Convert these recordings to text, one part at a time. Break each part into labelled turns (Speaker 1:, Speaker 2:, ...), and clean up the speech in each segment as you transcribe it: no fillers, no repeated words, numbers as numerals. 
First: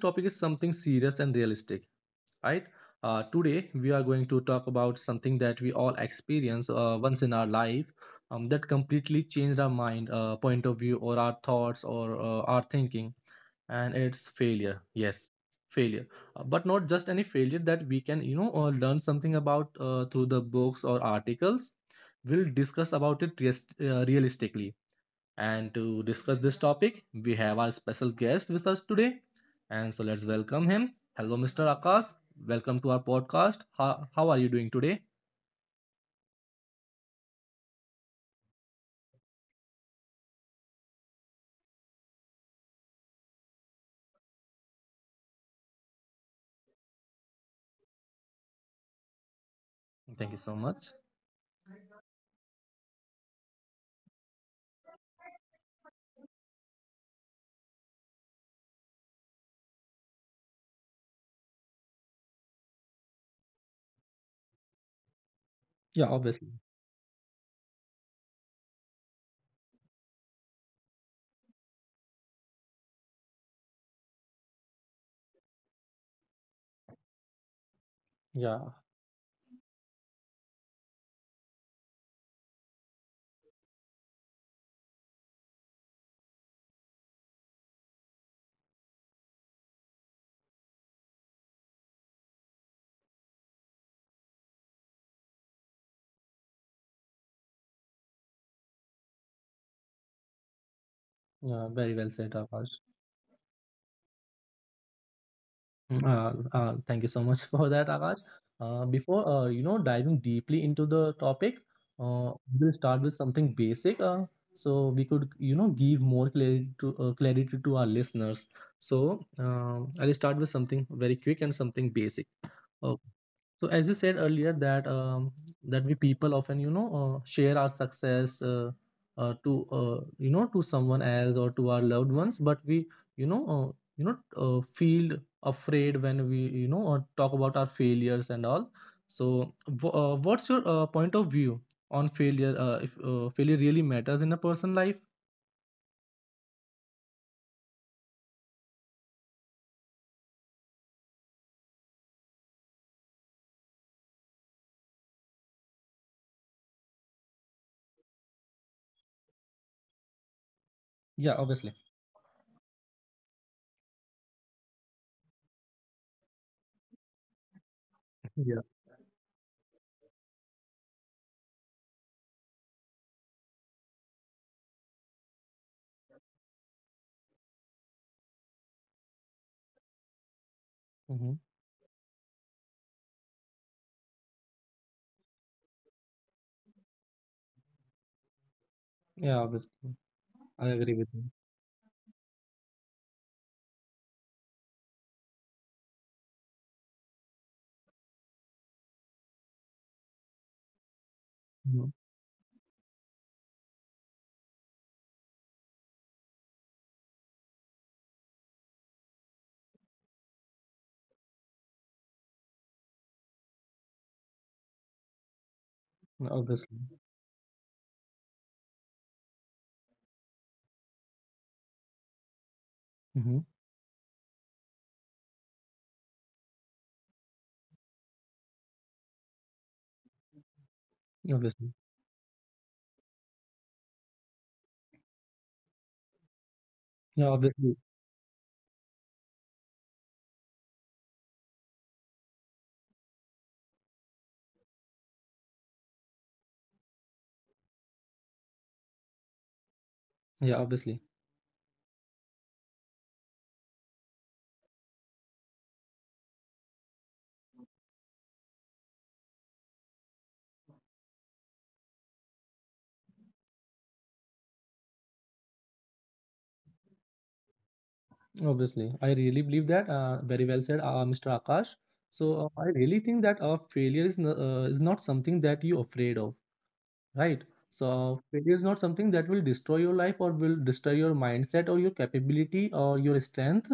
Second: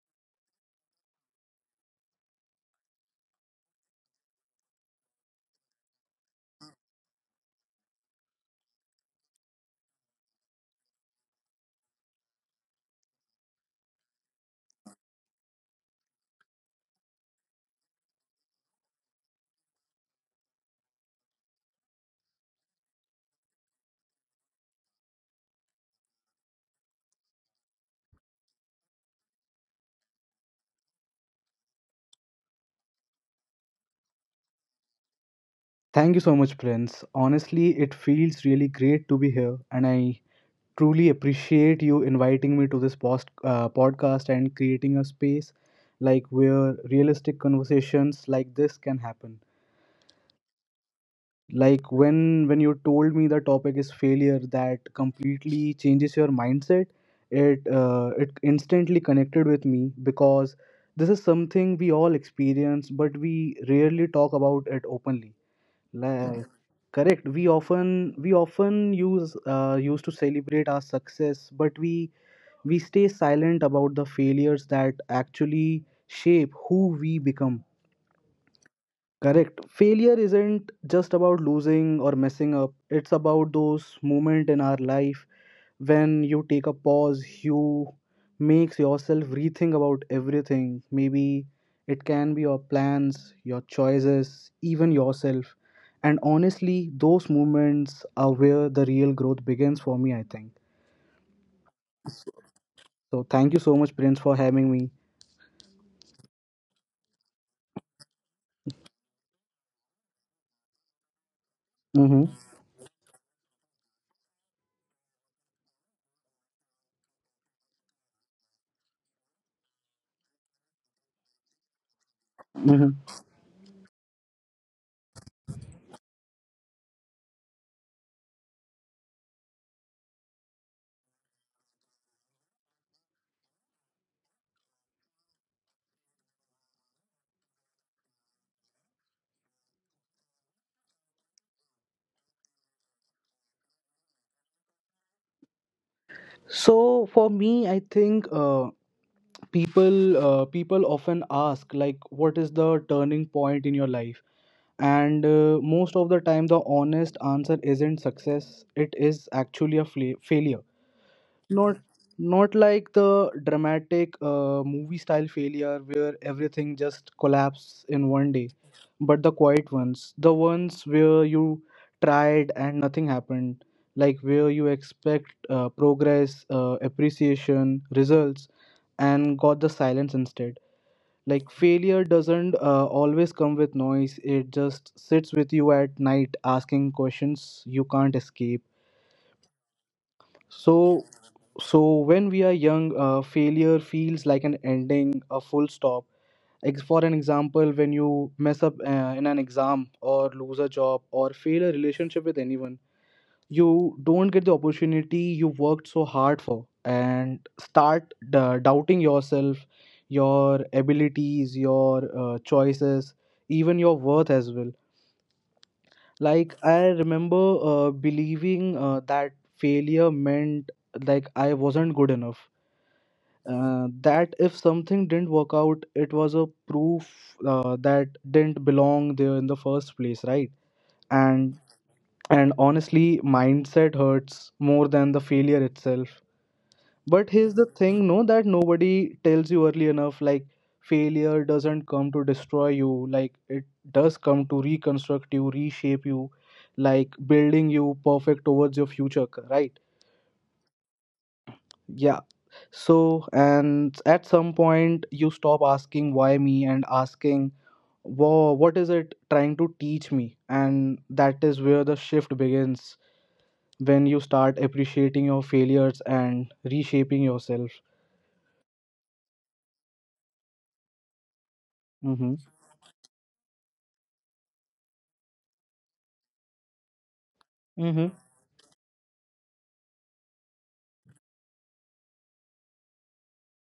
Speaker 1: topic is something serious and realistic, right? Today, we are going to talk about something that we all experience once in our life that completely changed our mind, point of view, or our thoughts, or our thinking, and it's failure. Yes, failure. But not just any failure that we can, you know, learn something about through the books or articles. We'll discuss about it realistically, and to discuss this topic, we have our special guest with us today. And so let's welcome him. Hello, Mr. Akash. Welcome to our podcast. How are you doing today?
Speaker 2: Thank you so much, Prince. Honestly, it feels really great to be here, and I truly appreciate you inviting me to this post, podcast and creating a space like where realistic conversations like this can happen.
Speaker 1: Thank you so much.
Speaker 2: Like when you told me the topic is failure, that completely changes your mindset. It it instantly connected with me because this is something we all experience, but we rarely talk about it openly,
Speaker 1: Yeah,
Speaker 2: like,
Speaker 1: obviously.
Speaker 2: correct. We often used to celebrate our success, but we stay silent about the failures that actually shape who we become.
Speaker 1: Yeah,
Speaker 2: Correct. Failure isn't just about losing or messing up. It's about those moments in our life when you take a pause, you makes yourself rethink about everything. Maybe it can be your plans, your choices, even yourself. And honestly, those moments are where the real growth begins for me, I think.
Speaker 1: yeah, very well said, Akash.
Speaker 2: So thank you so much, Prince, for having me.
Speaker 1: Mm. Thank you so much for that, Akash. Before you know, diving deeply into the topic,
Speaker 2: Mm-hmm.
Speaker 1: uh, we'll start with something basic, so we could, you know, give more clarity to clarity to our listeners. So I'll start with something very quick and something basic. Uh,
Speaker 2: Mm-hmm.
Speaker 1: so as you said earlier that that we people often, you know, share our success, to you know, to someone else or to our loved ones, but we, you know, you know feel afraid when we, you know, talk about our failures and all. So what's your point of view on failure, if failure really matters in a person life?
Speaker 2: So for me, I think people often ask like what is the turning point in your life and most of the time the honest answer isn't success, it is actually a failure.
Speaker 1: Yeah,
Speaker 2: Not
Speaker 1: obviously.
Speaker 2: not like the dramatic movie style failure where everything just collapses in one day,
Speaker 1: Yeah.
Speaker 2: but the quiet ones, the ones where you tried and nothing happened, like where you expect progress, appreciation, results, and got the silence instead.
Speaker 1: Hmm.
Speaker 2: Like failure doesn't always come with noise, it just sits with you at night asking questions you can't escape.
Speaker 1: Yeah, obviously. I agree
Speaker 2: So,
Speaker 1: with you.
Speaker 2: so when we are young, failure feels like an ending, a full stop. For an example, when you mess up in an exam or lose a job or fail a
Speaker 1: Mm-hmm.
Speaker 2: relationship with anyone, you don't get the opportunity you worked so hard for and start doubting yourself, your abilities, your choices, even your worth as well.
Speaker 1: Yeah,
Speaker 2: Like
Speaker 1: obviously.
Speaker 2: I remember believing that failure meant like I wasn't good enough.
Speaker 1: Hmm.
Speaker 2: That if something didn't work out, it was a proof that didn't belong there in the first place, right? And
Speaker 1: Obviously.
Speaker 2: and honestly, mindset hurts more than the failure itself.
Speaker 1: Yeah,
Speaker 2: But here's the
Speaker 1: obviously.
Speaker 2: thing, no, that nobody tells you early enough. Like, failure doesn't come to destroy you, like, it does come to reconstruct you, reshape you, like, building you perfect towards your future, right?
Speaker 1: Yeah, obviously.
Speaker 2: Yeah. So, and at some point, you stop asking why me and asking, wow, what is it trying to teach me? And that is where the shift begins when you start appreciating your failures and reshaping yourself.
Speaker 1: Obviously, I really believe that. Very well said, Mr. Akash. So
Speaker 2: Mm-hmm.
Speaker 1: I really think that failure is not something that you're afraid of. Right, so
Speaker 2: Mm-hmm.
Speaker 1: failure is not something that will destroy your life or will destroy your mindset or your capability or your strength,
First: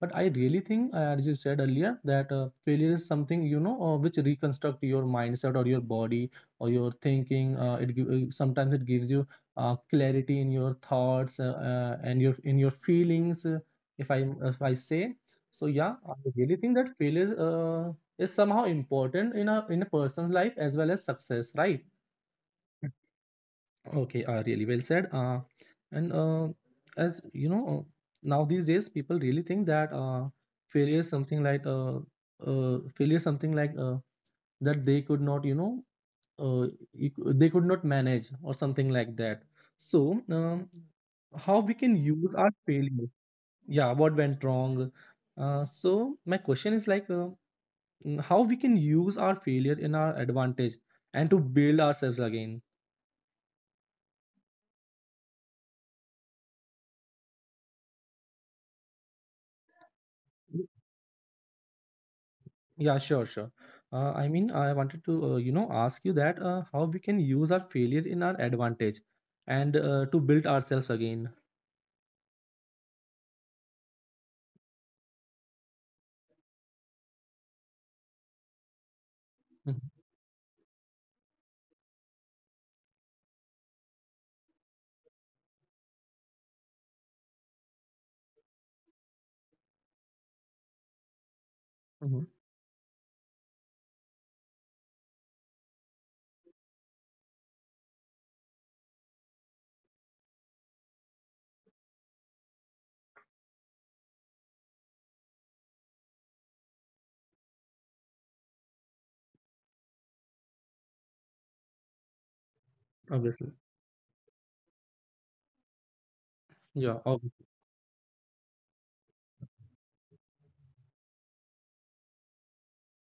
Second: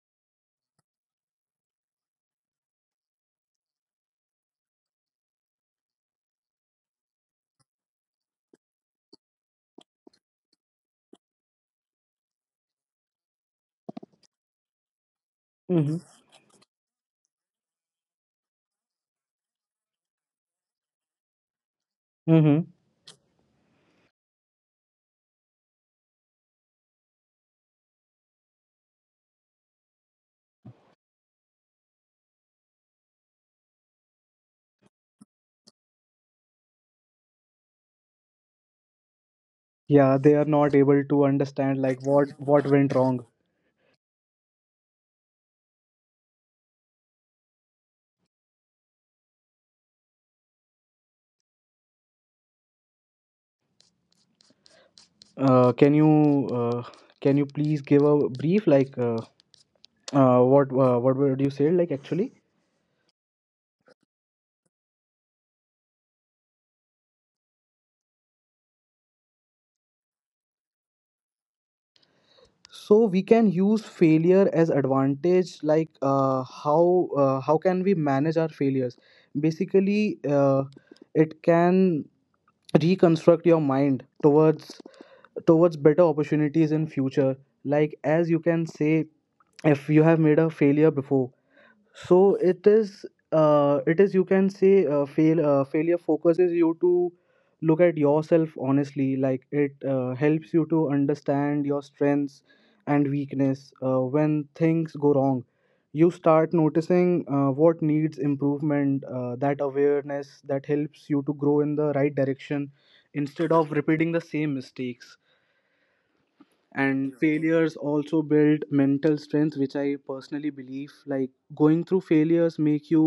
Speaker 1: but I really think, as you said earlier, that failure is something, you know, which reconstruct your mindset or your body or your thinking. Sometimes it gives you clarity in your thoughts, and your in your feelings, if I say. So yeah,
Speaker 2: Mm-hmm.
Speaker 1: I really think that failure is somehow important in a person's life as well as success, right?
Speaker 2: Mm-hmm.
Speaker 1: Okay, really well said. And as you know, now these days people really think that failure is something like uh, failure is something like, that they could not, you know, uh, they could not manage or something like that.
Speaker 2: Yeah,
Speaker 1: So,
Speaker 2: they are not able to
Speaker 1: how we
Speaker 2: understand
Speaker 1: can
Speaker 2: like what
Speaker 1: use our
Speaker 2: what went
Speaker 1: failure?
Speaker 2: wrong.
Speaker 1: Yeah, what went wrong? So my question is, like, mm, how we can use our failure in our advantage and to build ourselves again?
Speaker 2: Can you please give a brief like what would you say like actually?
Speaker 1: Yeah, sure, sure. I mean, I wanted to, you know, ask you that how we can use our failure in our advantage and to build ourselves again.
Speaker 2: So we can use failure as advantage. Like how can we manage our failures?
Speaker 1: Mm-hmm.
Speaker 2: Basically, it can reconstruct your mind towards towards better opportunities in future. Like as you can say, if you have made a failure before,
Speaker 1: Mm-hmm.
Speaker 2: so it is you can say failure focuses you to look at yourself honestly, like it helps you to understand your strengths and weakness. When things go wrong you start noticing what needs improvement. That awareness that helps you to grow in the right direction
Speaker 1: Obviously.
Speaker 2: instead of repeating the same mistakes.
Speaker 1: Yeah,
Speaker 2: And
Speaker 1: obviously.
Speaker 2: failures also build mental strength, which I personally believe, like going through failures make you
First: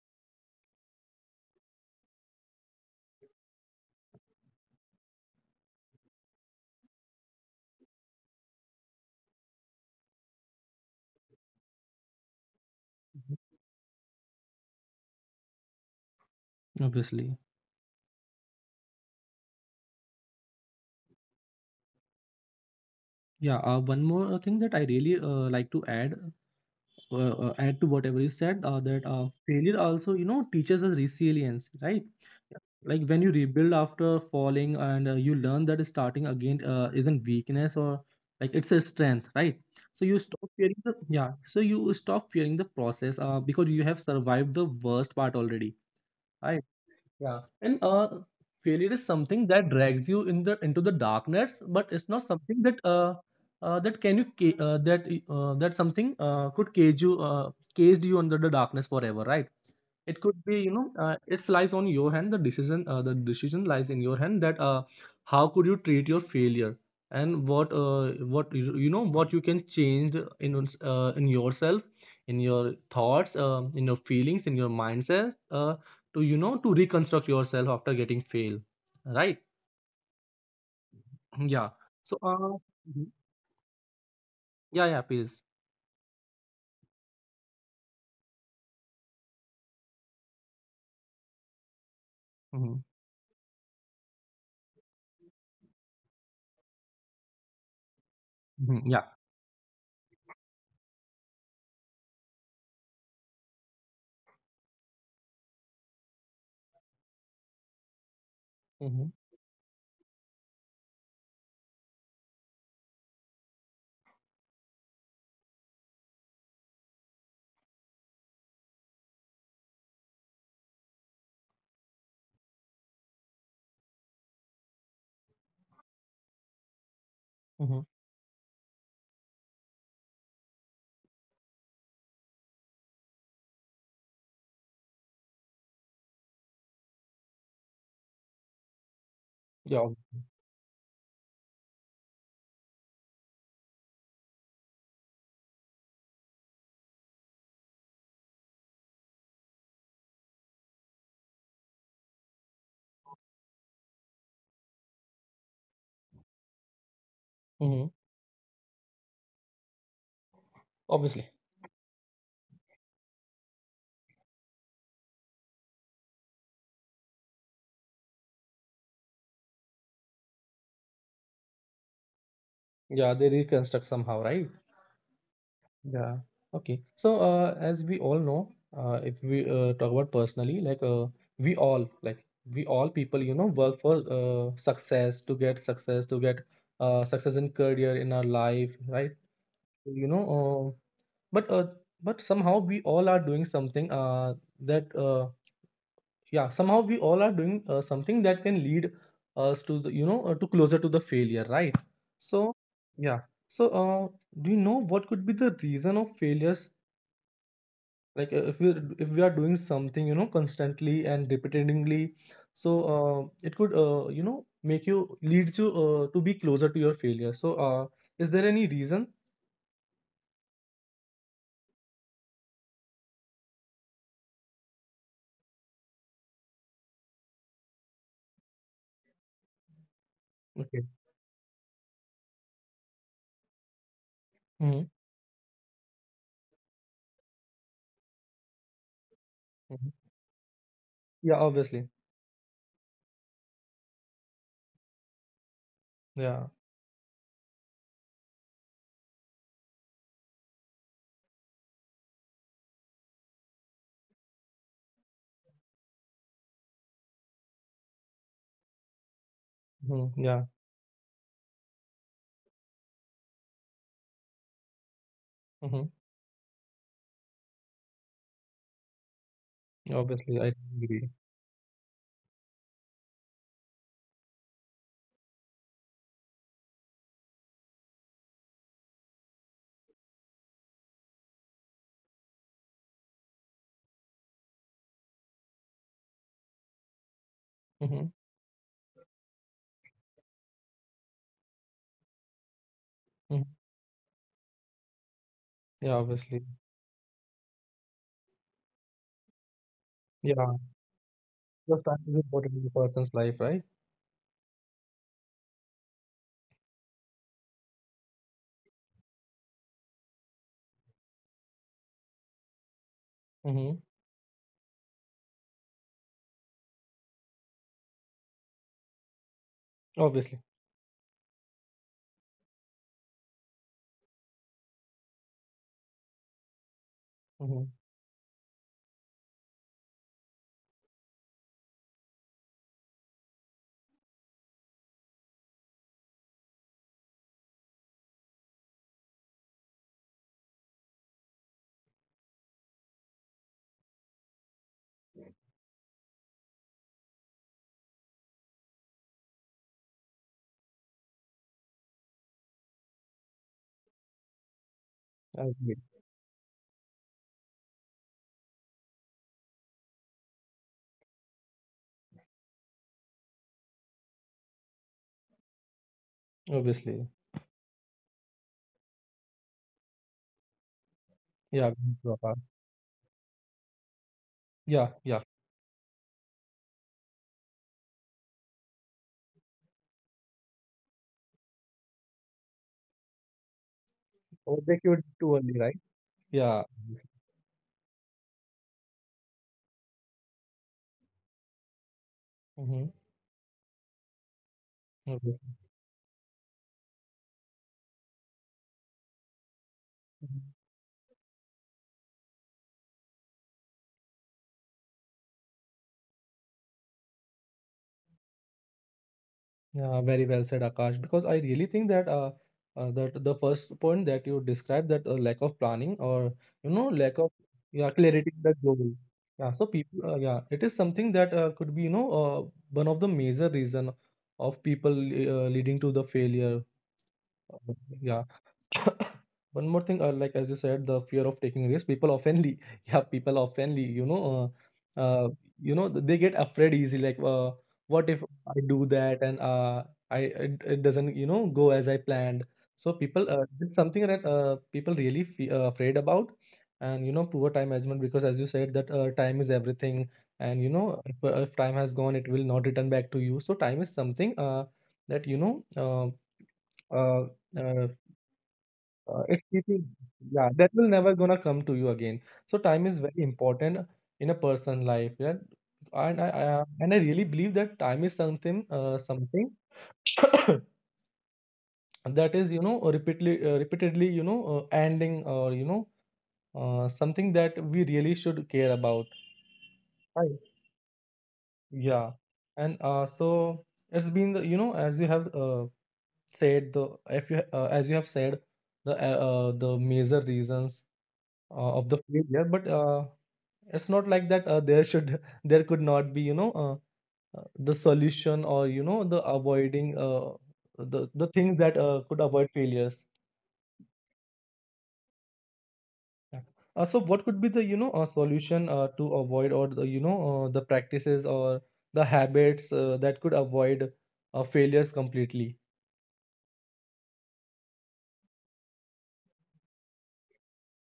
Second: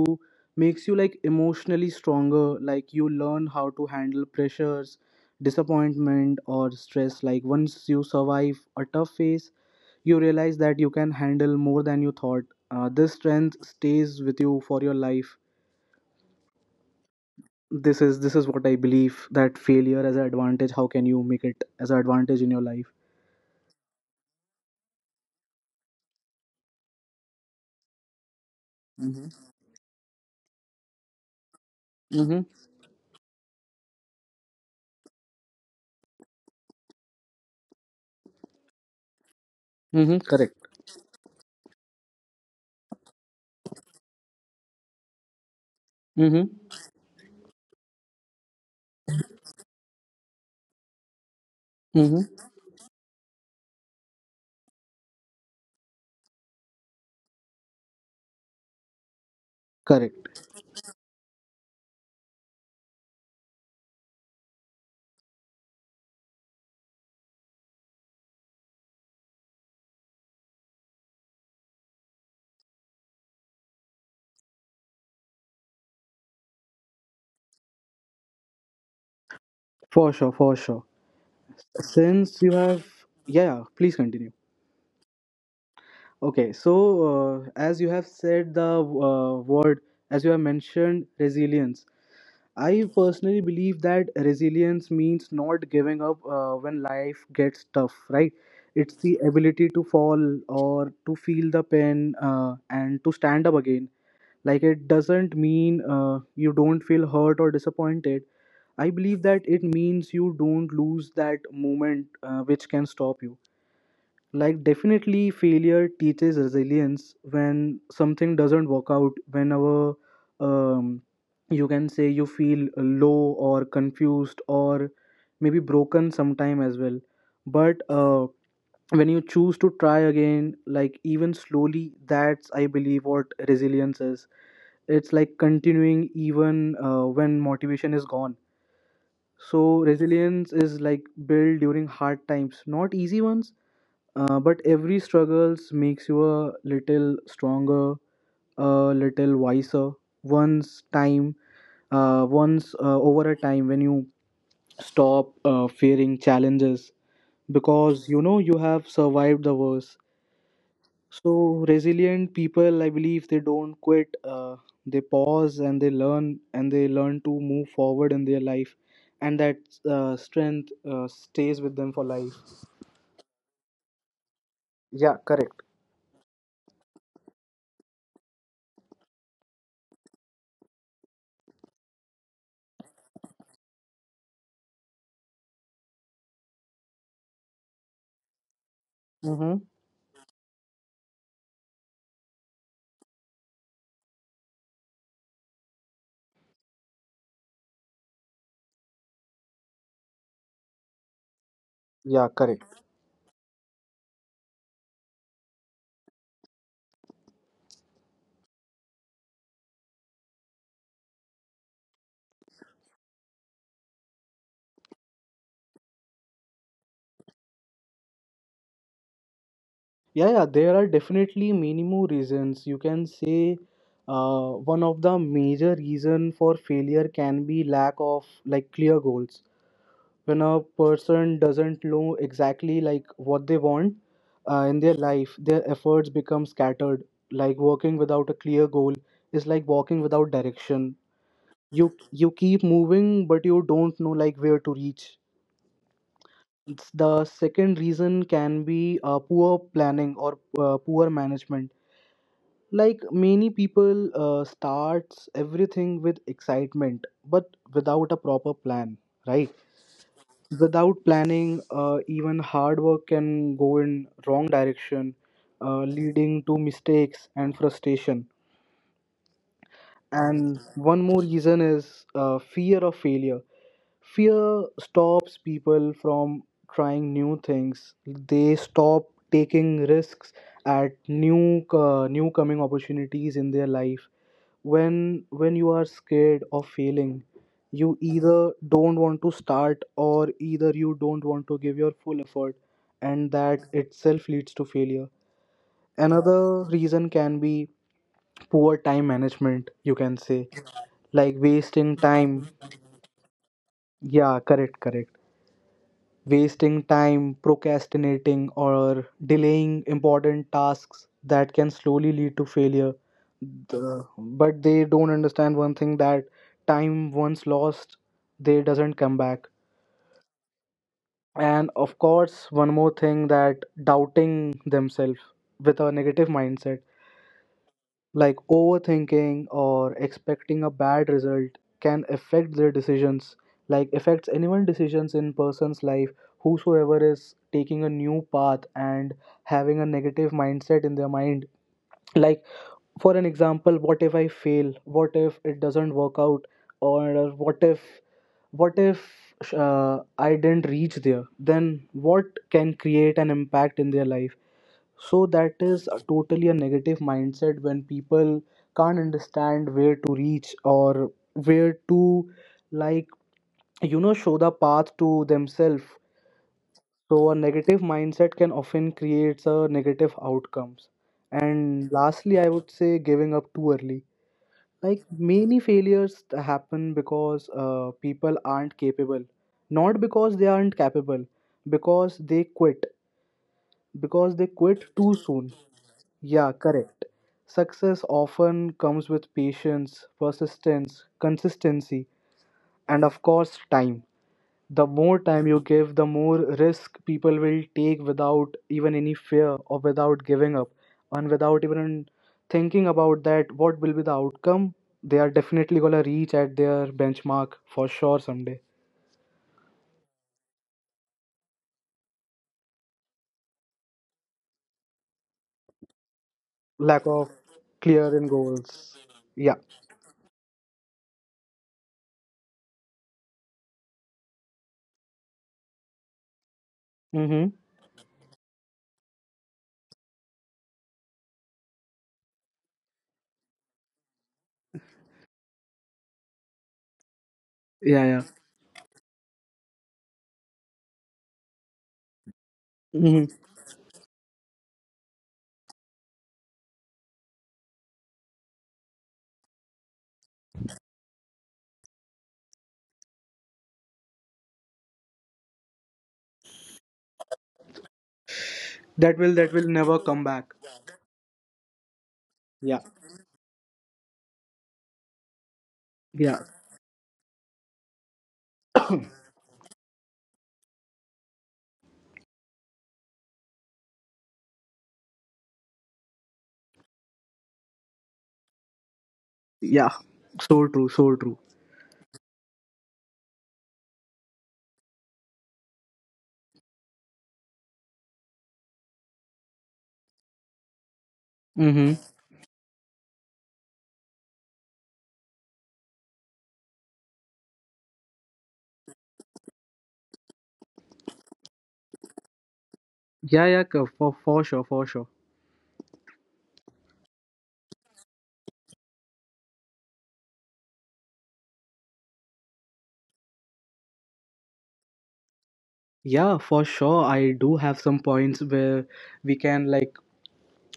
Speaker 2: makes you like emotionally stronger, like you learn how to handle pressures, disappointment or stress. Like once you survive a tough phase you realize that you can handle more than you thought. This strength stays with you for your life.
Speaker 1: Obviously.
Speaker 2: This is this is what I believe, that failure as an advantage, how can you make it as an advantage in your life.
Speaker 1: Yeah, one more thing that I really, like to add, add to whatever you said, that
Speaker 2: Mm-hmm.
Speaker 1: failure also, you know, teaches us resilience, right?
Speaker 2: Mm-hmm.
Speaker 1: Like when you rebuild after falling, and you learn that starting again isn't weakness, or like it's a strength, right? so
Speaker 2: Mm-hmm.
Speaker 1: you stop
Speaker 2: Correct.
Speaker 1: fearing the yeah so you stop fearing the process, because you have survived the worst part already,
Speaker 2: Mm-hmm.
Speaker 1: right? Yeah, and failure is something that drags you in the into the darkness, but it's not
Speaker 2: Mm-hmm.
Speaker 1: something that that can you ca- that that something, could cage you, caged you under the darkness forever, right? It could
Speaker 2: Correct.
Speaker 1: be, you know, it lies on your hand. The decision lies in your hand that how could you treat your failure and what you know, what you can change in, in yourself, in your thoughts, in your feelings, in your mindset. To, you know, to reconstruct yourself after getting fail, right?
Speaker 2: For sure, for sure.
Speaker 1: Yeah, so
Speaker 2: Since you
Speaker 1: uh,
Speaker 2: have,
Speaker 1: mhm.
Speaker 2: yeah, yeah, please continue.
Speaker 1: Yeah, yeah, please.
Speaker 2: Okay, so as you have said the word, as you have mentioned resilience,
Speaker 1: Hmm.
Speaker 2: I personally believe that resilience means not giving up when life gets tough, right?
Speaker 1: Hmm.
Speaker 2: It's
Speaker 1: Yeah.
Speaker 2: the ability to fall or to feel the pain and to stand up again. Like it doesn't mean you don't feel hurt or disappointed. I
Speaker 1: Hmm.
Speaker 2: believe that it means you don't lose that moment which can stop you. Like, definitely, failure teaches resilience. When something doesn't work out, whenever um, you can say you feel low or confused or maybe broken sometime as well. But
Speaker 1: Hmm.
Speaker 2: when you choose to try again, like, even slowly, that's, I believe, what resilience is. It's like continuing even when motivation is gone. So
Speaker 1: Yeah.
Speaker 2: resilience is like built during hard times, not easy ones. But every struggles makes you a little stronger, a little wiser. Once time, once over a time, when you stop fearing challenges,
Speaker 1: Hmm.
Speaker 2: because you know you have survived the worst.
Speaker 1: Obviously.
Speaker 2: So resilient people, I believe they don't quit. They pause and they learn to move forward in their life, and that strength stays with them for life.
Speaker 1: Yeah, they reconstruct somehow, right?
Speaker 2: Yeah, correct.
Speaker 1: Yeah. Okay, so as we all know, uh, if we, talk about personally, like uh, we all like we all people, you know, work for success, to get success, to get success in career in our life, right?
Speaker 2: Mm-hmm.
Speaker 1: You know, uh, but uh, but somehow we all are doing something, that yeah, somehow we all are doing, something that can lead us to the, you know, to closer to the failure, right?
Speaker 2: Yeah,
Speaker 1: So
Speaker 2: correct.
Speaker 1: yeah, so do you know what could be the reason of failures? Like if we are doing something, you know, constantly and repeatedly, so it could, you know, make you, leads you, to be closer to your failure. So is there any reason?
Speaker 2: Yeah, yeah, there are definitely many more reasons. You can say one of the major reason for failure can be lack of like clear goals. When a
Speaker 1: Okay.
Speaker 2: person doesn't know exactly like what they want in
Speaker 1: Hmm.
Speaker 2: their life, their efforts become scattered. Like working without a clear goal is like walking without direction.
Speaker 1: Yeah,
Speaker 2: you
Speaker 1: obviously.
Speaker 2: you keep moving but you don't know like where to reach.
Speaker 1: Yeah.
Speaker 2: The second reason can be poor planning or poor management. Like many people starts everything with excitement, but without a proper plan, right?
Speaker 1: Hmm. Yeah.
Speaker 2: Without planning, even hard work can go in wrong direction,
Speaker 1: Mhm.
Speaker 2: leading to mistakes and frustration.
Speaker 1: Obviously, I
Speaker 2: And one
Speaker 1: agree.
Speaker 2: more reason is fear of failure. Fear stops people from trying new things. They stop taking risks at new new coming opportunities in their life. When you are scared of failing, you
Speaker 1: Mm-hmm.
Speaker 2: either don't want to start or either you don't want to give your full effort, and
Speaker 1: Hmm.
Speaker 2: that itself leads to failure.
Speaker 1: Yeah, obviously.
Speaker 2: Another reason can be poor time management, you can say,
Speaker 1: Yeah,
Speaker 2: like
Speaker 1: because
Speaker 2: wasting
Speaker 1: time is
Speaker 2: time.
Speaker 1: important in a person's life, right?
Speaker 2: Yeah, correct, correct. Wasting time, procrastinating, or delaying important tasks that can slowly lead to failure.
Speaker 1: Mm-hmm.
Speaker 2: But they don't understand one thing, that time once lost, they doesn't come back.
Speaker 1: Obviously.
Speaker 2: And of course, one more thing, that doubting themselves with a negative mindset,
Speaker 1: Mm-hmm.
Speaker 2: like overthinking or expecting a bad result can affect their decisions, like affects anyone's decisions in person's life, whosoever is taking a new path and having a negative mindset in their mind. Like for an example, what if I fail? What if it doesn't work out? Or what if I didn't reach there? Then what can create an impact in their life? So
Speaker 1: I
Speaker 2: that
Speaker 1: agree.
Speaker 2: is a totally a negative mindset when people can't understand where to reach or where to, like, you know, show the path to themselves.
Speaker 1: Obviously.
Speaker 2: So a negative mindset can often create a negative outcomes.
Speaker 1: Yeah.
Speaker 2: And lastly, I would say giving up too early.
Speaker 1: Yeah.
Speaker 2: Like
Speaker 1: Yeah.
Speaker 2: many failures happen because people aren't capable, not because they aren't capable, because they quit, because they
Speaker 1: Overtake
Speaker 2: quit
Speaker 1: you
Speaker 2: too
Speaker 1: too early,
Speaker 2: soon.
Speaker 1: right?
Speaker 2: Yeah,
Speaker 1: Yeah.
Speaker 2: correct. Success often comes with patience, persistence, consistency,
Speaker 1: Mm-hmm.
Speaker 2: and of course, time. The more time
Speaker 1: Obviously.
Speaker 2: you give, the more risk people will take without even any fear or without
Speaker 1: Mhm.
Speaker 2: giving up and without even thinking about that what will be the outcome. They are definitely gonna reach at their benchmark for sure someday.
Speaker 1: Yeah, very well said, Akash. Because I really think that that the first point that you described that lack of planning or, you know,
Speaker 2: Lack
Speaker 1: lack of,
Speaker 2: of
Speaker 1: yeah,
Speaker 2: clear in
Speaker 1: clarity in the goal.
Speaker 2: goals.
Speaker 1: Yeah,
Speaker 2: Yeah.
Speaker 1: so people, yeah, it is something that could be, you know, one of the major reason of people, leading to the failure.
Speaker 2: Mm-hmm.
Speaker 1: Uh, Yeah. One more thing, like as you said, the fear of taking risk, people oftenly yeah, people oftenly, you know, uh, you know, they get afraid easy, like
Speaker 2: Yeah,
Speaker 1: what if
Speaker 2: yeah.
Speaker 1: I do that and I it, it doesn't, you know, go as I planned. So people,
Speaker 2: Mm-hmm.
Speaker 1: it's something that people really afraid about. And you know, poor time management, because as you said that time is everything, and you know, if time has gone, it will not return back to you. So time is something, that you know, uh, uh, uh, it's
Speaker 2: That will
Speaker 1: keeping,
Speaker 2: never come
Speaker 1: yeah,
Speaker 2: back.
Speaker 1: that will never gonna come to you again. So
Speaker 2: Yeah.
Speaker 1: time is very important in a person life. Yeah, and I
Speaker 2: Yeah.
Speaker 1: and I really believe that time is something, something that is, you know, repeatedly, you know, ending, or you know, something that we really should care about.
Speaker 2: Yeah,
Speaker 1: Right.
Speaker 2: so true, so true.
Speaker 1: Yeah, and so it's been the, you know, as you have, said the if you, as you have said, the major reasons of the
Speaker 2: Mm-hmm.
Speaker 1: failure, but it's not like that there should there could not be, you know, uh, the solution or, you know, the avoiding, the things that could avoid failures.
Speaker 2: Yeah, yeah, for sure, for sure.
Speaker 1: Yeah. Uh, so what could be the, you know, solution, to avoid, or the, you know, the practices or the habits, that could avoid failures completely?
Speaker 2: Yeah, for sure. I do have some points where we can like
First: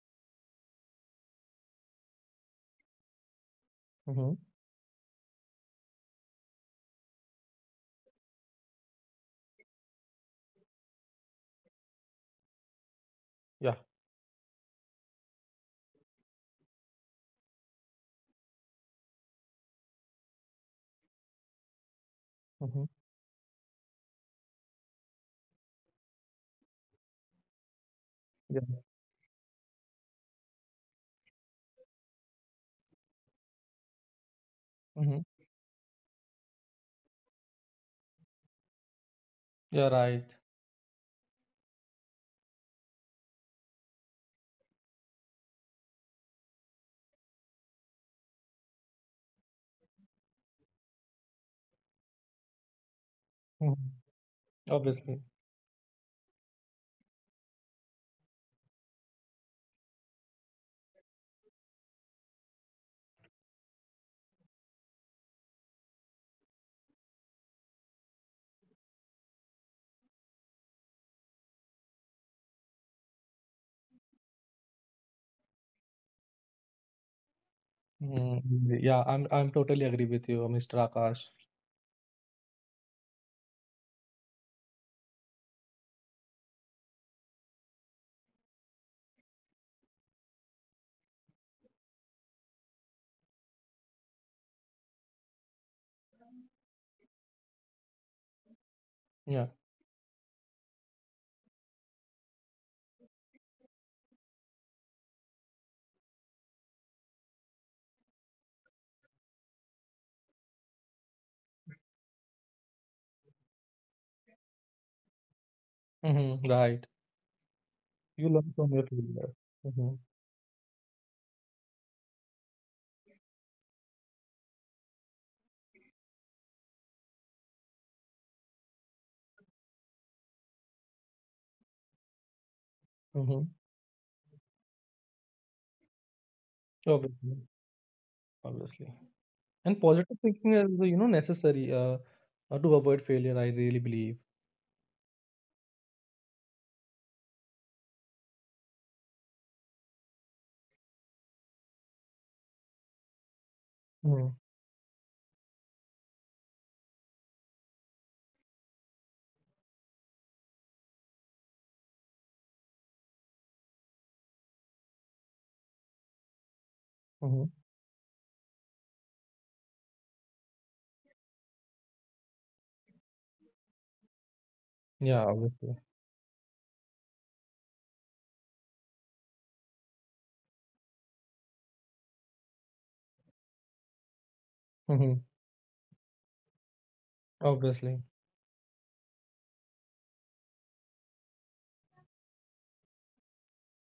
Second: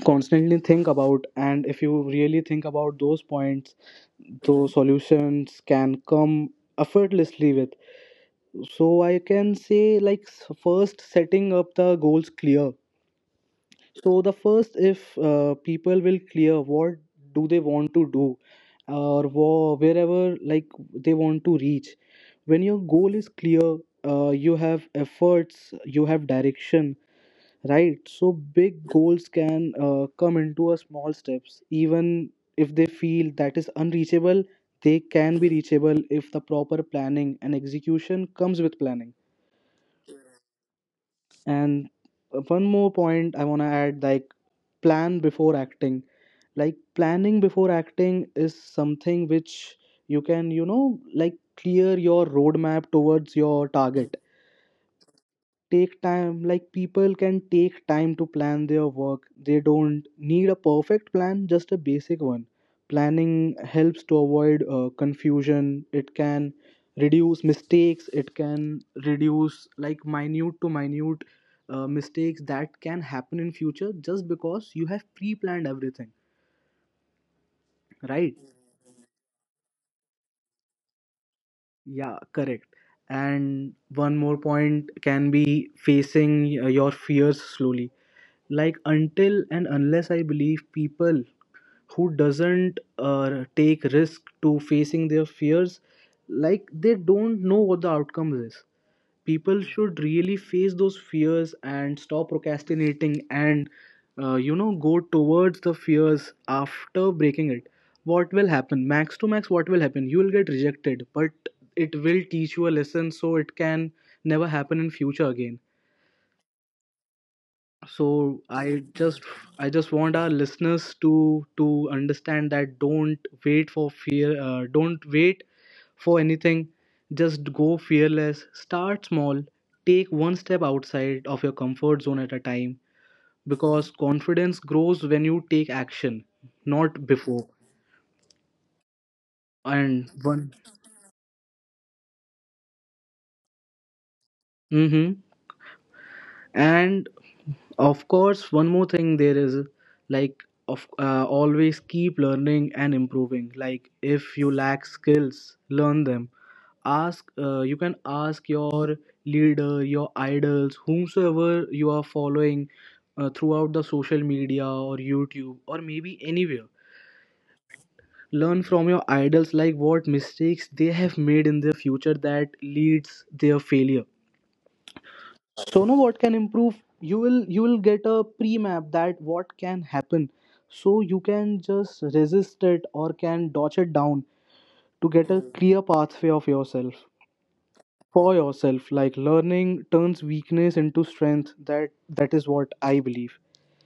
Speaker 2: constantly think about, and if you really think about those points,
Speaker 1: Mm-hmm.
Speaker 2: those solutions can come effortlessly with. So I can say like first setting up the goals clear.
Speaker 1: Yeah.
Speaker 2: So the first, if people will clear what do they want to do, or wherever like they want to reach when your
Speaker 1: Mm-hmm.
Speaker 2: goal is clear, you have efforts, you have direction, right? So
Speaker 1: Yeah.
Speaker 2: big goals can come into a small steps. Even if they feel that is unreachable, they
Speaker 1: Mm-hmm.
Speaker 2: can be reachable if the proper planning and execution comes with planning.
Speaker 1: You're right.
Speaker 2: And one more point I want to add, like plan before acting. Like planning before acting is something which you can, you know, like clear your roadmap towards your
Speaker 1: Hmm.
Speaker 2: target.
Speaker 1: Obviously.
Speaker 2: Take time, like people can take time to plan their work. They don't need a perfect plan, just a basic one. Planning helps to avoid confusion. It can reduce mistakes. It can reduce like minute to minute mistakes that can happen in future just because you have pre-planned everything, right?
Speaker 1: Mhm. Yeah, I'm totally agree with you, Mr. Akash.
Speaker 2: Yeah, correct. And one more point can be facing your fears slowly. Like, until and unless, I believe people who doesn't take risk to facing their fears, like they don't know what the outcome is.
Speaker 1: Yeah.
Speaker 2: People should really face those fears and stop procrastinating, and you know, go towards the fears after breaking it. What will happen, max to max what will happen, you will get rejected, but it will teach you a lesson so it can never happen in future again.
Speaker 1: Hmm. Right.
Speaker 2: So
Speaker 1: You learn
Speaker 2: i
Speaker 1: from your
Speaker 2: just
Speaker 1: failure.
Speaker 2: i just
Speaker 1: Mhm.
Speaker 2: want our listeners to understand that don't wait for fear. Don't wait for anything. Just go fearless, start small, take one step outside of your comfort zone at a time,
Speaker 1: Mhm.
Speaker 2: because confidence grows when you take action, not before.
Speaker 1: Obviously, obviously. And
Speaker 2: And
Speaker 1: positive
Speaker 2: one,
Speaker 1: thinking is, you know, necessary, to avoid failure, I really believe.
Speaker 2: mhm, and of course one more thing there is, like of always keep learning and improving. Like if
Speaker 1: Mm.
Speaker 2: you lack skills, learn them. Ask, you can ask your leader, your idols, whomsoever you are following throughout the social media or YouTube or maybe anywhere.
Speaker 1: Mhm.
Speaker 2: Learn from your idols, like what mistakes they have made in their future that leads their failure.
Speaker 1: Yeah, obviously.
Speaker 2: So now what can improve, you will get a pre-map that what can happen, so you can just resist it or can dodge it down to
Speaker 1: Hmm.
Speaker 2: get a clear pathway of yourself,
Speaker 1: Obviously.
Speaker 2: for yourself. Like learning turns weakness into strength. That is what I believe.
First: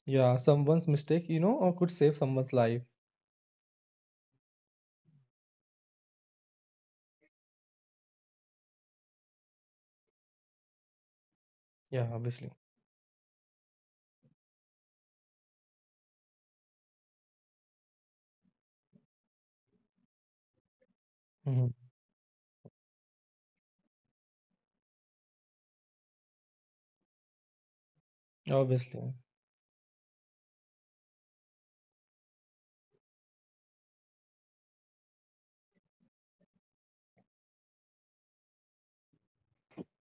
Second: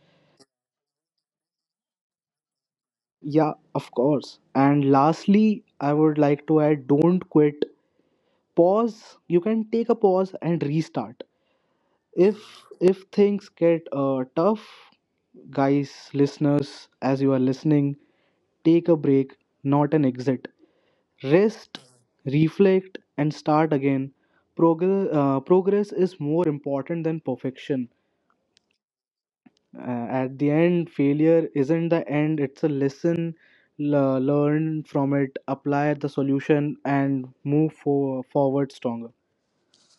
Speaker 1: Yeah, someone's mistake, you know, or could save someone's life.
Speaker 2: Yeah, of course. And lastly, I would like to add, don't quit. Pause. You can take a pause and restart.
Speaker 1: Yeah, obviously.
Speaker 2: If things get tough, guys, listeners, as you are listening, take a break, not an exit.
Speaker 1: Hmm.
Speaker 2: Rest, reflect, and start again. Progress, progress is more important than perfection.
Speaker 1: Obviously.
Speaker 2: At the end, failure isn't the end, it's a lesson. Learn from it, apply the solution, and move forward stronger.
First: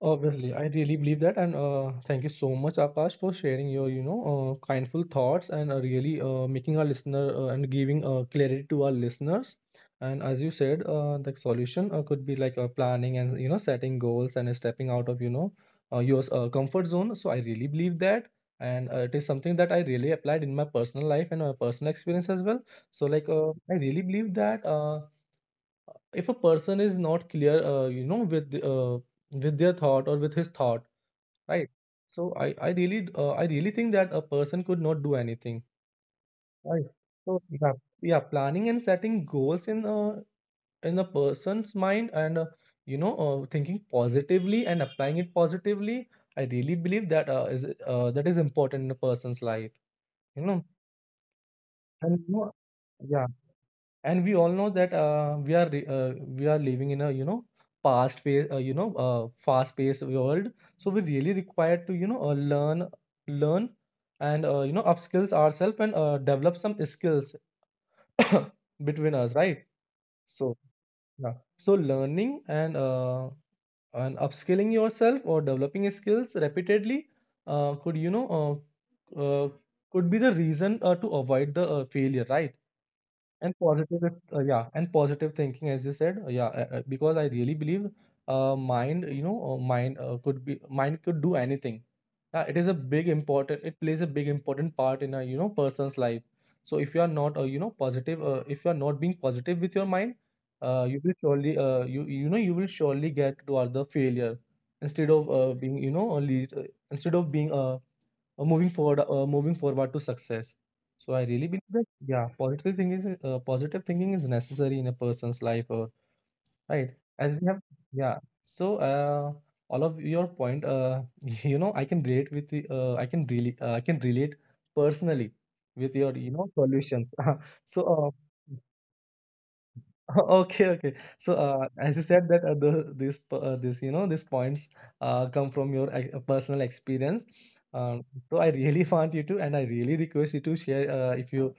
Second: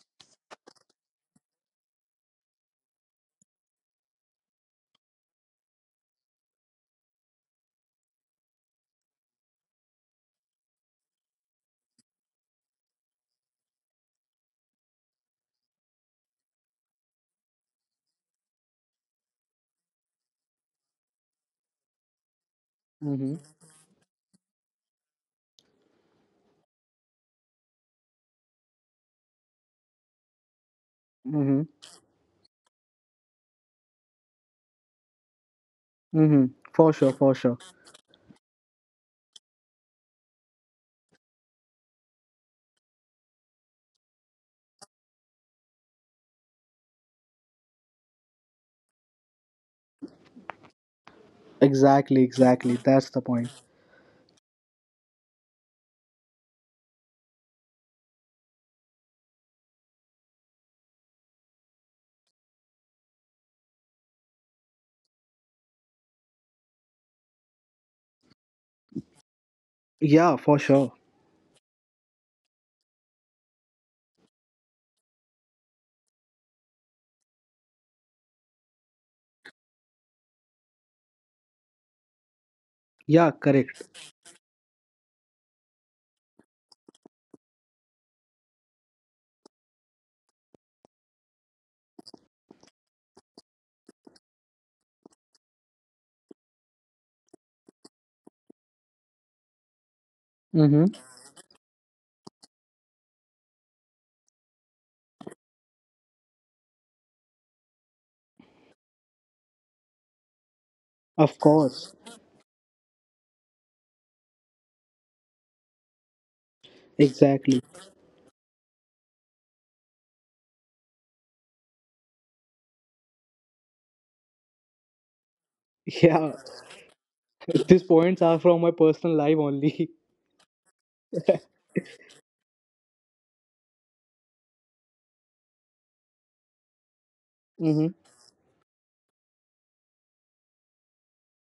Speaker 1: Obviously, I really believe that, and thank you so much, Akash, for sharing your, you know, kindful thoughts and really, making our listener and giving clarity to our listeners. And as you said, the solution, could be like planning and, you know, setting goals and stepping out of, you know, your comfort zone. So I really believe that, and it is something that I really applied in my personal life and my personal experience as well. So like
Speaker 2: Mm-hmm.
Speaker 1: I really believe that. If a person is not clear, you know, with with their thought or with his thought,
Speaker 2: Mm-hmm.
Speaker 1: right? So I really think that a person could not do anything,
Speaker 2: Mm-hmm.
Speaker 1: right?
Speaker 2: For sure, for
Speaker 1: So
Speaker 2: sure.
Speaker 1: yeah, yeah, planning and setting goals in, in a person's mind, and you know, thinking positively and applying it positively, I really believe that is that is important in a person's life, you know. And
Speaker 2: Exactly,
Speaker 1: you know,
Speaker 2: exactly. That's the
Speaker 1: yeah,
Speaker 2: point.
Speaker 1: and we all know that we are we are living in a, you know, past pace you know, fast paced world. So we really require to, you know, learn, learn, and you know, upskills ourselves, and develop some skills between us, right?
Speaker 2: Yeah,
Speaker 1: So
Speaker 2: for sure.
Speaker 1: yeah, so learning, and upskilling yourself or developing skills repeatedly could, you know, could be the reason to avoid the failure, right?
Speaker 2: Yeah,
Speaker 1: And
Speaker 2: correct.
Speaker 1: positive thinking, as you said, because I really believe, mind, you know, mind could do anything. Yeah, it is a big important, it plays a big important part in a, you know, person's life. So if you are not, you know, positive, if you are not being positive with your mind,
Speaker 2: Mm-hmm.
Speaker 1: you will surely, you will surely get towards the failure instead of being, you know, instead of being, moving forward to success. So I
Speaker 2: Of
Speaker 1: really believe that,
Speaker 2: course.
Speaker 1: yeah, positive thinking is necessary in a person's life, right, as we have.
Speaker 2: Exactly.
Speaker 1: Yeah, so all of your point you know, I can relate with I can really I can relate personally with your, you
Speaker 2: Yeah,
Speaker 1: know, solutions.
Speaker 2: these
Speaker 1: So
Speaker 2: points are from my personal life only.
Speaker 1: okay, okay. So, as you said that this, you know, these points come from your personal experience.
Speaker 2: Mm-hmm.
Speaker 1: Um, so I really want you to, and I really request you to share, if you.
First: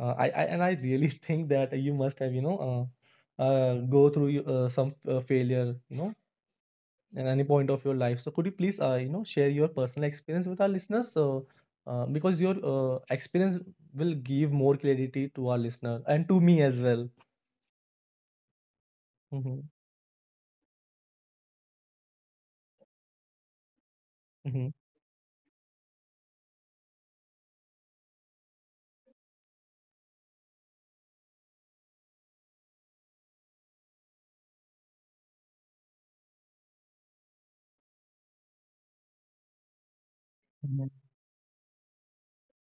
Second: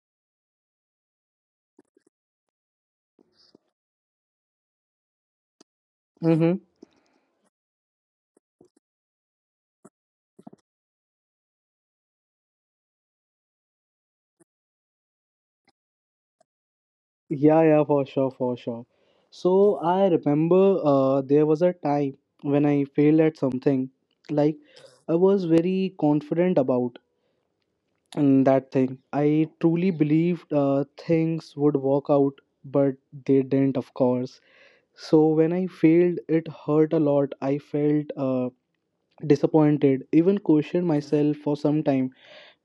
Speaker 1: I and I really think that you must have, you know, go through your, some failure, you know,
Speaker 2: Mm-hmm.
Speaker 1: at any point of your life. So could you please, you know, share your personal experience with our listeners? So because your experience will give more clarity to our listener and to me as well.
Speaker 2: Yeah, yeah, for sure, for sure.
Speaker 1: Hmm.
Speaker 2: So I remember there was a time when I failed at something. Like,
Speaker 1: Hmm.
Speaker 2: I was very confident about, and that thing I truly believed things would work out, but they didn't, of course. So when I failed, it hurt a lot. I felt disappointed, even questioned myself for some time.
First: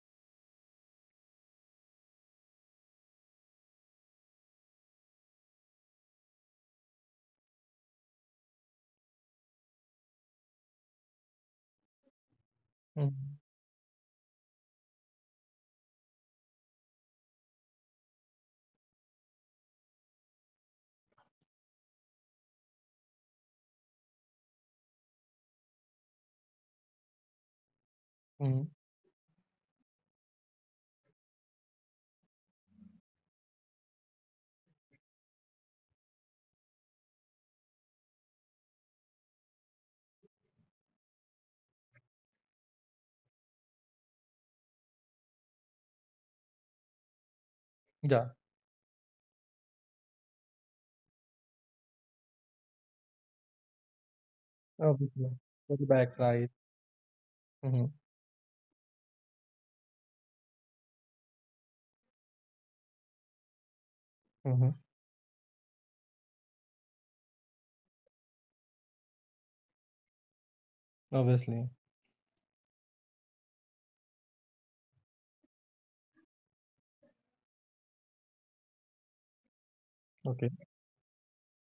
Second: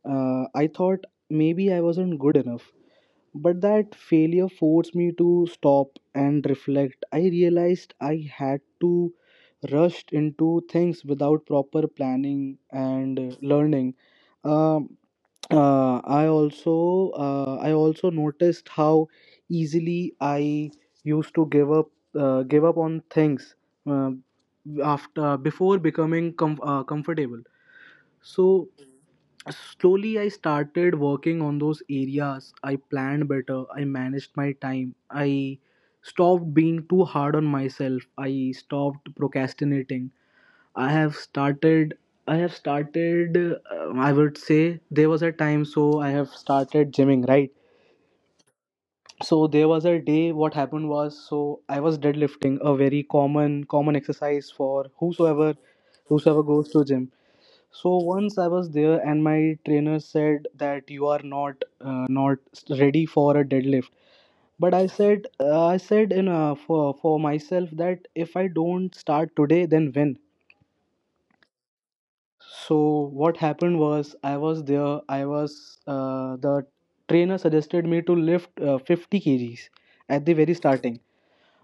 Speaker 2: I thought maybe I wasn't good enough. But that failure forced me to stop and reflect. I realized I had to rush into things without proper planning and
Speaker 1: Mhm,
Speaker 2: learning. Um I also noticed how easily I used to give up, give up on things uh, after before becoming comfortable.
Speaker 1: mhm.
Speaker 2: So slowly I started working on those areas. I planned better. I managed my time. I stopped being too hard on myself. I stopped procrastinating. I have started. I have started. I would say there was a time. So I have started gymming, right?
Speaker 1: Yeah,
Speaker 2: So there was a day. What happened was, so I was deadlifting, a very common exercise for
Speaker 1: obviously.
Speaker 2: whosoever,
Speaker 1: For the back,
Speaker 2: whosoever
Speaker 1: right?
Speaker 2: goes to gym.
Speaker 1: Mm-hmm,
Speaker 2: So once I was there, and my trainer said that you are not ready for a deadlift.
Speaker 1: mm-hmm.
Speaker 2: But I said in for myself that if I don't start today, then when?
Speaker 1: Obviously.
Speaker 2: So what happened was I was there. I was the trainer suggested me to lift 50 kg kgs at the
Speaker 1: Okay.
Speaker 2: very starting.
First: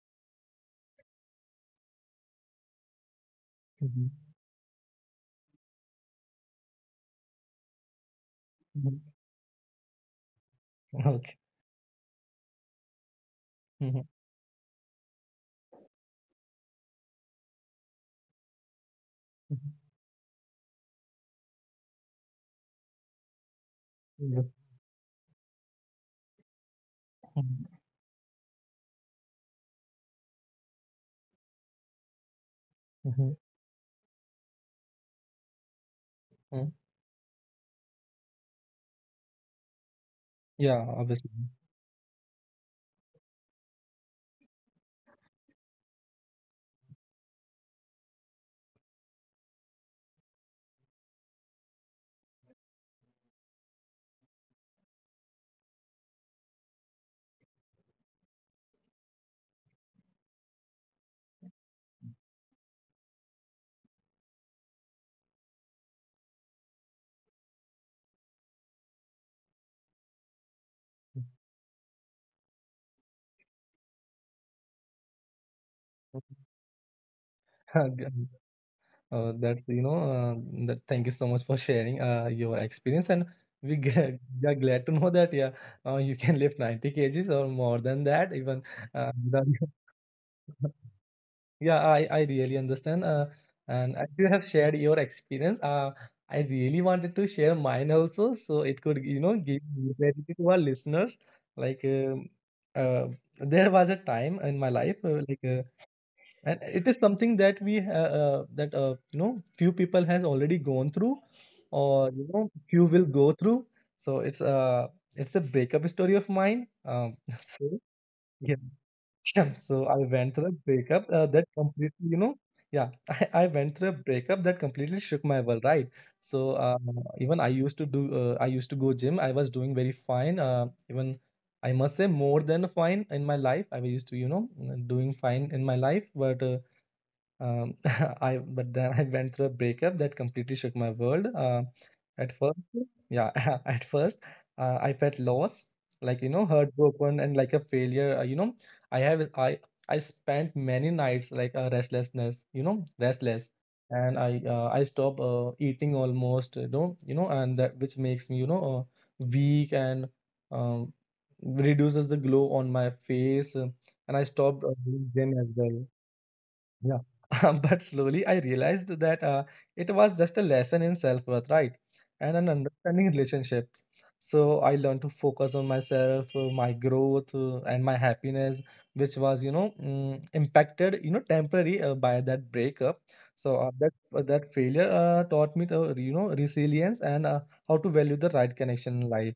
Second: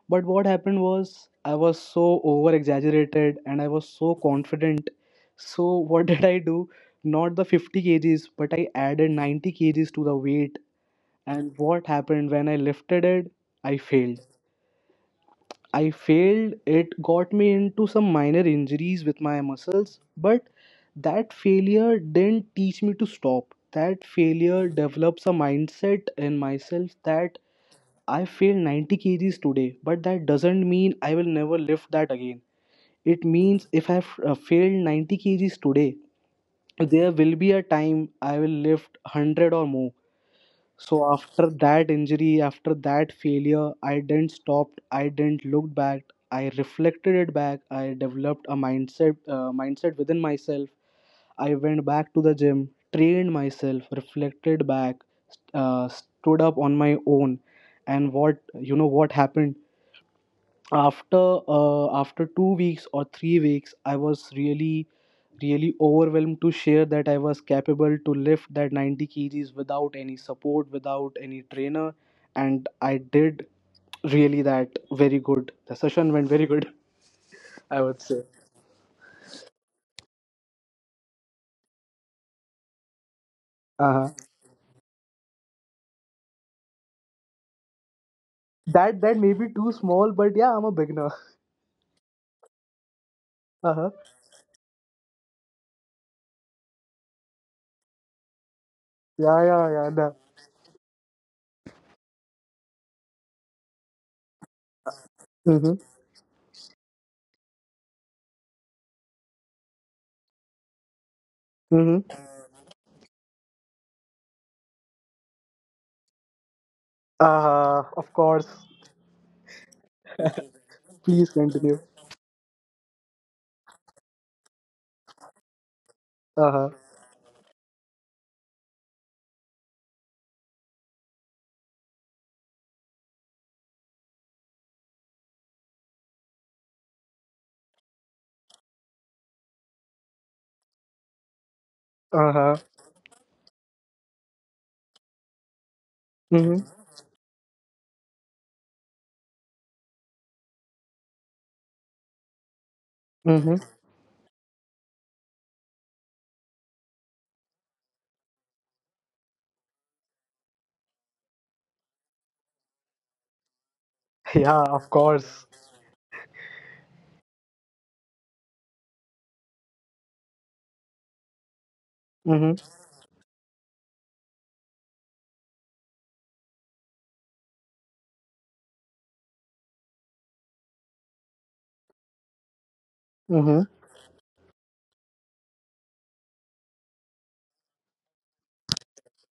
Speaker 2: But what happened was I was so over exaggerated and I was
Speaker 1: Mm-hmm,
Speaker 2: so confident. So what did I do? Not the 50 kg kgs, but I
Speaker 1: mm-hmm.
Speaker 2: added 90 kg kgs to the weight.
Speaker 1: Okay.
Speaker 2: And what happened when I lifted it? I
Speaker 1: Mm-hmm,
Speaker 2: failed. I failed. It got me into some minor injuries with my
Speaker 1: mm-hmm.
Speaker 2: muscles, but that failure didn't teach me to stop. That
Speaker 1: Yep.
Speaker 2: failure develops a mindset in myself that
Speaker 1: Mm-hmm,
Speaker 2: I failed 90 kg kgs today, but that doesn't mean I will never lift that again. It
Speaker 1: mm-hmm.
Speaker 2: means if I've failed 90 kg kgs today,
Speaker 1: Mm-hmm.
Speaker 2: there will be a time I will lift 100 or more.
Speaker 1: Yeah,
Speaker 2: So
Speaker 1: obviously.
Speaker 2: after that injury, after that failure, I didn't stop. I didn't look back. I reflected it back. I developed a mindset within myself. I went back to the gym, trained myself, reflected back, stood up on my own, and what, you know, what happened? After after 2 weeks or 3 weeks, I was really overwhelmed to share that I was capable to lift that 90 kg kgs without any support, without
Speaker 1: Mhm.
Speaker 2: any trainer. And I did really that very good, the session went very good, I would say.
Speaker 1: That's, you know, thank you so much for sharing your experience. And
Speaker 2: Uh-huh.
Speaker 1: we are glad to know that, yeah, you can lift 90 kgs or more than that, even
Speaker 2: That that may
Speaker 1: without.
Speaker 2: be too small, but yeah, I'm a beginner.
Speaker 1: Yeah, I really understand.
Speaker 2: Uh-huh.
Speaker 1: And as you have shared your experience, I really wanted to share mine also, so it could, you know,
Speaker 2: Yeah,
Speaker 1: give
Speaker 2: yeah, yeah, no.
Speaker 1: clarity to our listeners. Like, uh, there was a time in my life,
Speaker 2: Mm-hmm.
Speaker 1: and it is something that we, that you know, few people has already gone through, or
Speaker 2: Mm-hmm.
Speaker 1: you know, few will go through. So it's a breakup story of mine. So
Speaker 2: Uh-huh. Of course.
Speaker 1: yeah. So I went through a breakup
Speaker 2: Please
Speaker 1: that
Speaker 2: continue.
Speaker 1: completely, you know, yeah, I went through a breakup that completely shook my world, right? So
Speaker 2: Uh-huh.
Speaker 1: even I used to go gym. I was doing very fine. Even I must say more than fine in my life. I was used to, you know, doing fine in my life, but um, I but then I went through a breakup that completely shook my world. At first,
Speaker 2: Uh-huh.
Speaker 1: yeah, at first, I felt lost, like you know,
Speaker 2: Mm-hmm.
Speaker 1: heartbroken and like a failure. You know, I have I spent many nights like a restlessness, you know, restless,
Speaker 2: Mm-hmm.
Speaker 1: and I stop eating almost, you know, and that which makes me you know weak and um, reduces the glow on my face, and I stopped
Speaker 2: Yeah, of
Speaker 1: doing gym as
Speaker 2: course.
Speaker 1: well, yeah. But slowly I realized that it was just a lesson in self worth, right? And an
Speaker 2: Mm-hmm.
Speaker 1: understanding relationships. So I learned to focus on myself, my growth, and my happiness, which was, you know, impacted, you know, temporary by that breakup. So
Speaker 2: Mm-hmm.
Speaker 1: that failure taught me to, you know, resilience and how to value the right connection in life.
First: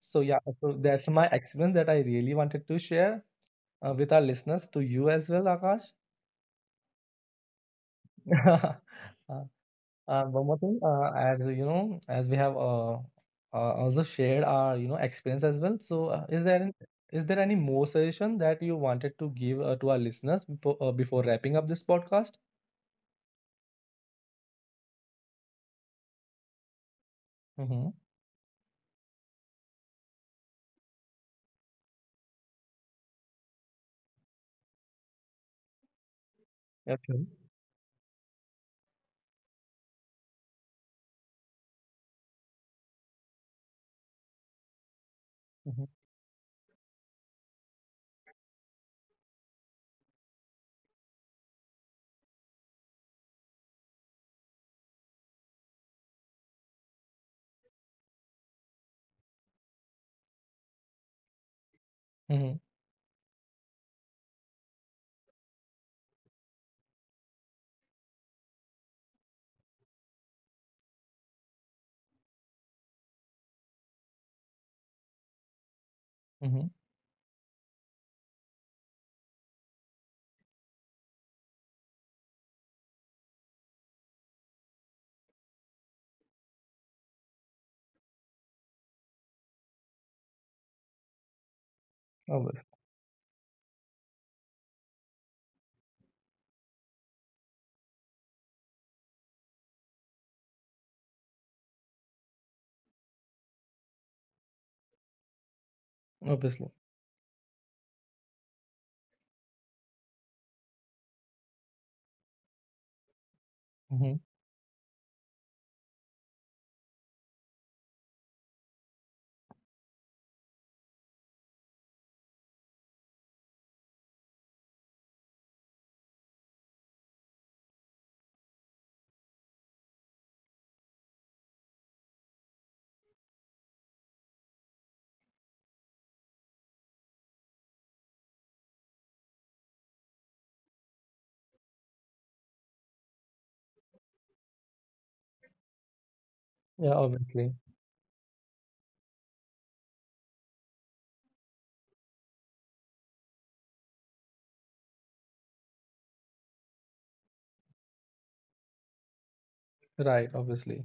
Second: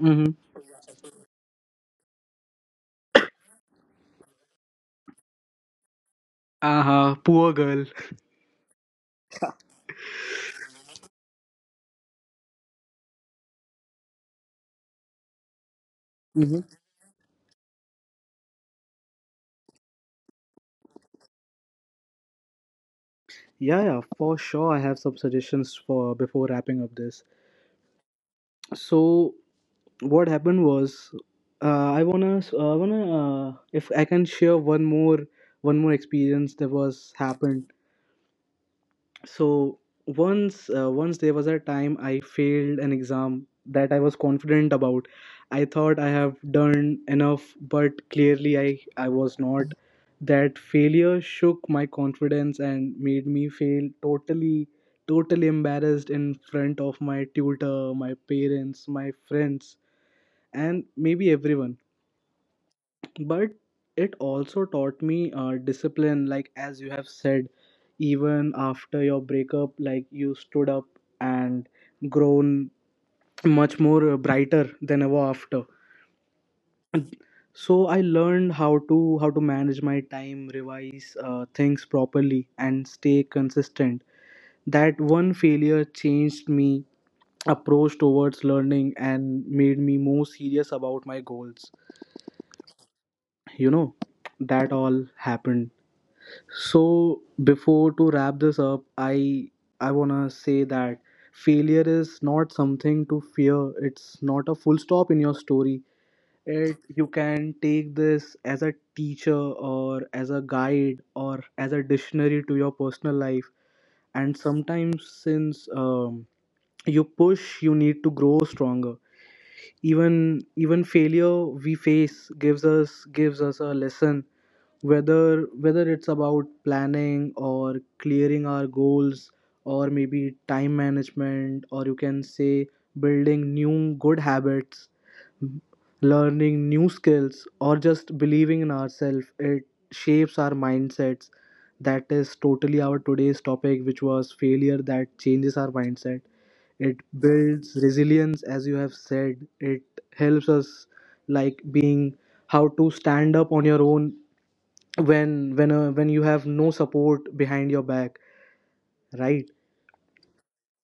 Speaker 1: So
Speaker 2: Mm-hmm.
Speaker 1: yeah, so that's my experience that I really wanted to share with our listeners, to you as well, Akash.
Speaker 2: Uh-huh. Poor girl.
Speaker 1: Uh, One more thing, as you know, as we have also shared our, you know, experience as well. So,
Speaker 2: Mm-hmm.
Speaker 1: is there any more suggestion that you wanted to give to our listeners before, before wrapping up this podcast?
Speaker 2: Yeah, yeah, for sure. I have some suggestions for before wrapping up this.
Speaker 1: Mm-hmm.
Speaker 2: So what happened was, I wanna, if I can share one more experience that was
Speaker 1: Okay.
Speaker 2: happened. So once, once there was a time I failed an exam that I was confident about. I
Speaker 1: Mm-hmm.
Speaker 2: thought I have done enough, but clearly I was not. That failure shook my confidence and made me feel totally embarrassed in front of my tutor, my parents, my friends, and maybe everyone.
Speaker 1: Mm-hmm.
Speaker 2: But it also taught me discipline. Like as you have said, even after your breakup, like you stood up and grown much more brighter than ever after.
Speaker 1: Mm-hmm.
Speaker 2: So I learned how to, how to manage my time, revise things properly, and stay consistent. That one failure changed me approach towards learning and made me more serious about my goals,
Speaker 1: Obviously.
Speaker 2: you know. That all happened. So before to wrap this up, I wanna say that failure is not something to fear. It's not a full stop in your story.
Speaker 1: Obviously.
Speaker 2: It, you can take this as a teacher or as a guide or as a dictionary to your personal life.
Speaker 1: Mm-hmm.
Speaker 2: And sometimes since you push, you need to grow stronger. Even failure we face gives us, gives us a lesson, whether it's about planning or clearing our goals or maybe time management, or you can say building new good habits, learning new skills, or just believing in ourselves. It shapes our mindsets. That is totally our today's topic, which was failure that changes our mindset.
Speaker 1: Yeah.
Speaker 2: It
Speaker 1: Obviously.
Speaker 2: builds resilience, as you have said. It helps us, like being how to stand up on your own, when you have no support behind your back, right?
Speaker 1: Right. Obviously.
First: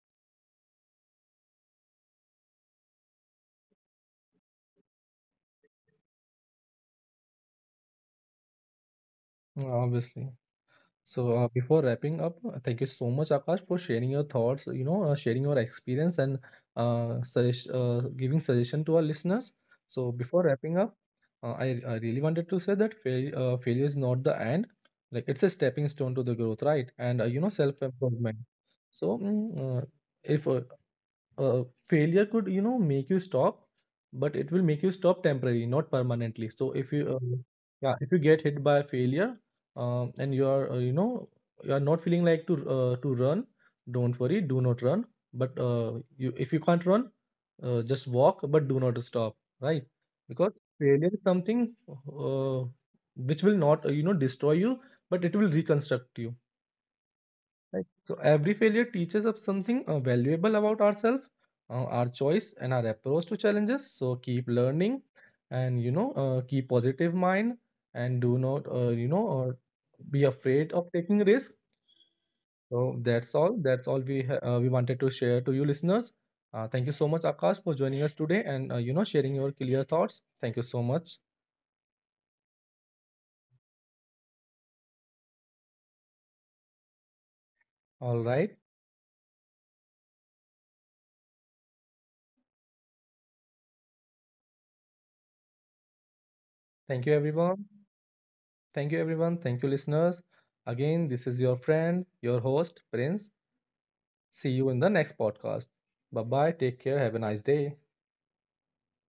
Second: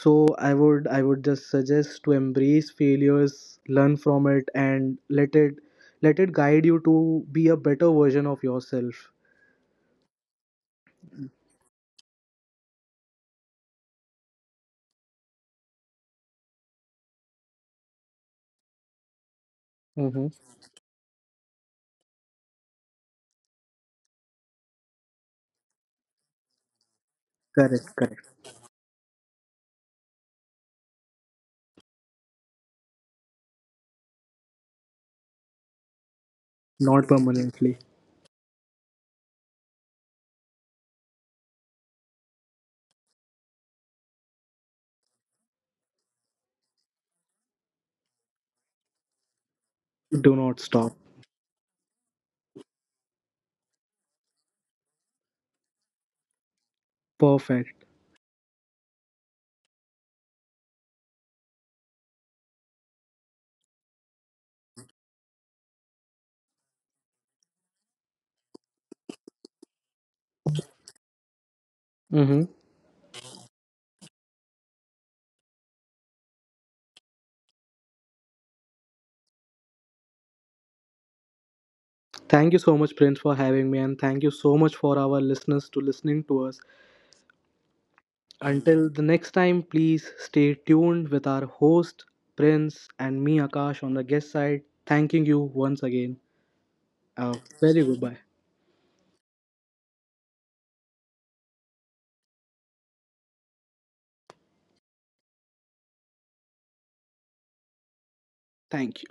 Speaker 2: So I would just suggest to embrace failures, learn from it, and let it, let it guide you to be a better version of yourself.
Speaker 1: Yeah, obviously. So, before wrapping up, thank you so much, Akash, for sharing your thoughts, you know, sharing your experience, and giving suggestion to our listeners. So, before
Speaker 2: Mm-hmm.
Speaker 1: wrapping up, I really wanted to say that failure is not the end. Like, it's a stepping stone to the growth, right? And you know,
Speaker 2: Correct, correct.
Speaker 1: self-improvement. So, if uh, failure could, you know, make you stop, but it will make you stop temporarily, not permanently. So if
Speaker 2: Not
Speaker 1: you
Speaker 2: permanently.
Speaker 1: yeah, if you get hit by a failure, and you are, you know, you are not feeling like to run, don't worry, do not run, but you, if you can't run, just walk, but do not stop, right?
Speaker 2: Do
Speaker 1: Because
Speaker 2: not stop.
Speaker 1: failure is something which will not, you know, destroy you, but it will reconstruct you.
Speaker 2: Perfect.
Speaker 1: Right. So every failure teaches us something valuable about ourselves, our choice, and our approach to challenges. So keep learning, and you know, keep positive mind, and do not, you know, be afraid of taking risk.
Speaker 2: Mm-hmm.
Speaker 1: So that's all. That's all we wanted to share to you, listeners. Thank you so much, Akash, for joining us today, and you know, sharing your clear thoughts. Thank you so much.
Speaker 2: Thank you so much, Prince, for having me, and thank you so much for our listeners to listening to us.
Speaker 1: All right.
Speaker 2: Until the next time, please stay tuned with our host, Prince, and me, Akash, on the guest side. Thanking you once again.
Speaker 1: Thank you,
Speaker 2: A
Speaker 1: everyone.
Speaker 2: very goodbye.
Speaker 1: Thank you, everyone. Thank you, listeners. Again, this is your friend, your host, Prince. See you in the next podcast. Bye bye. Take care. Have a nice day.
Speaker 2: Thank you.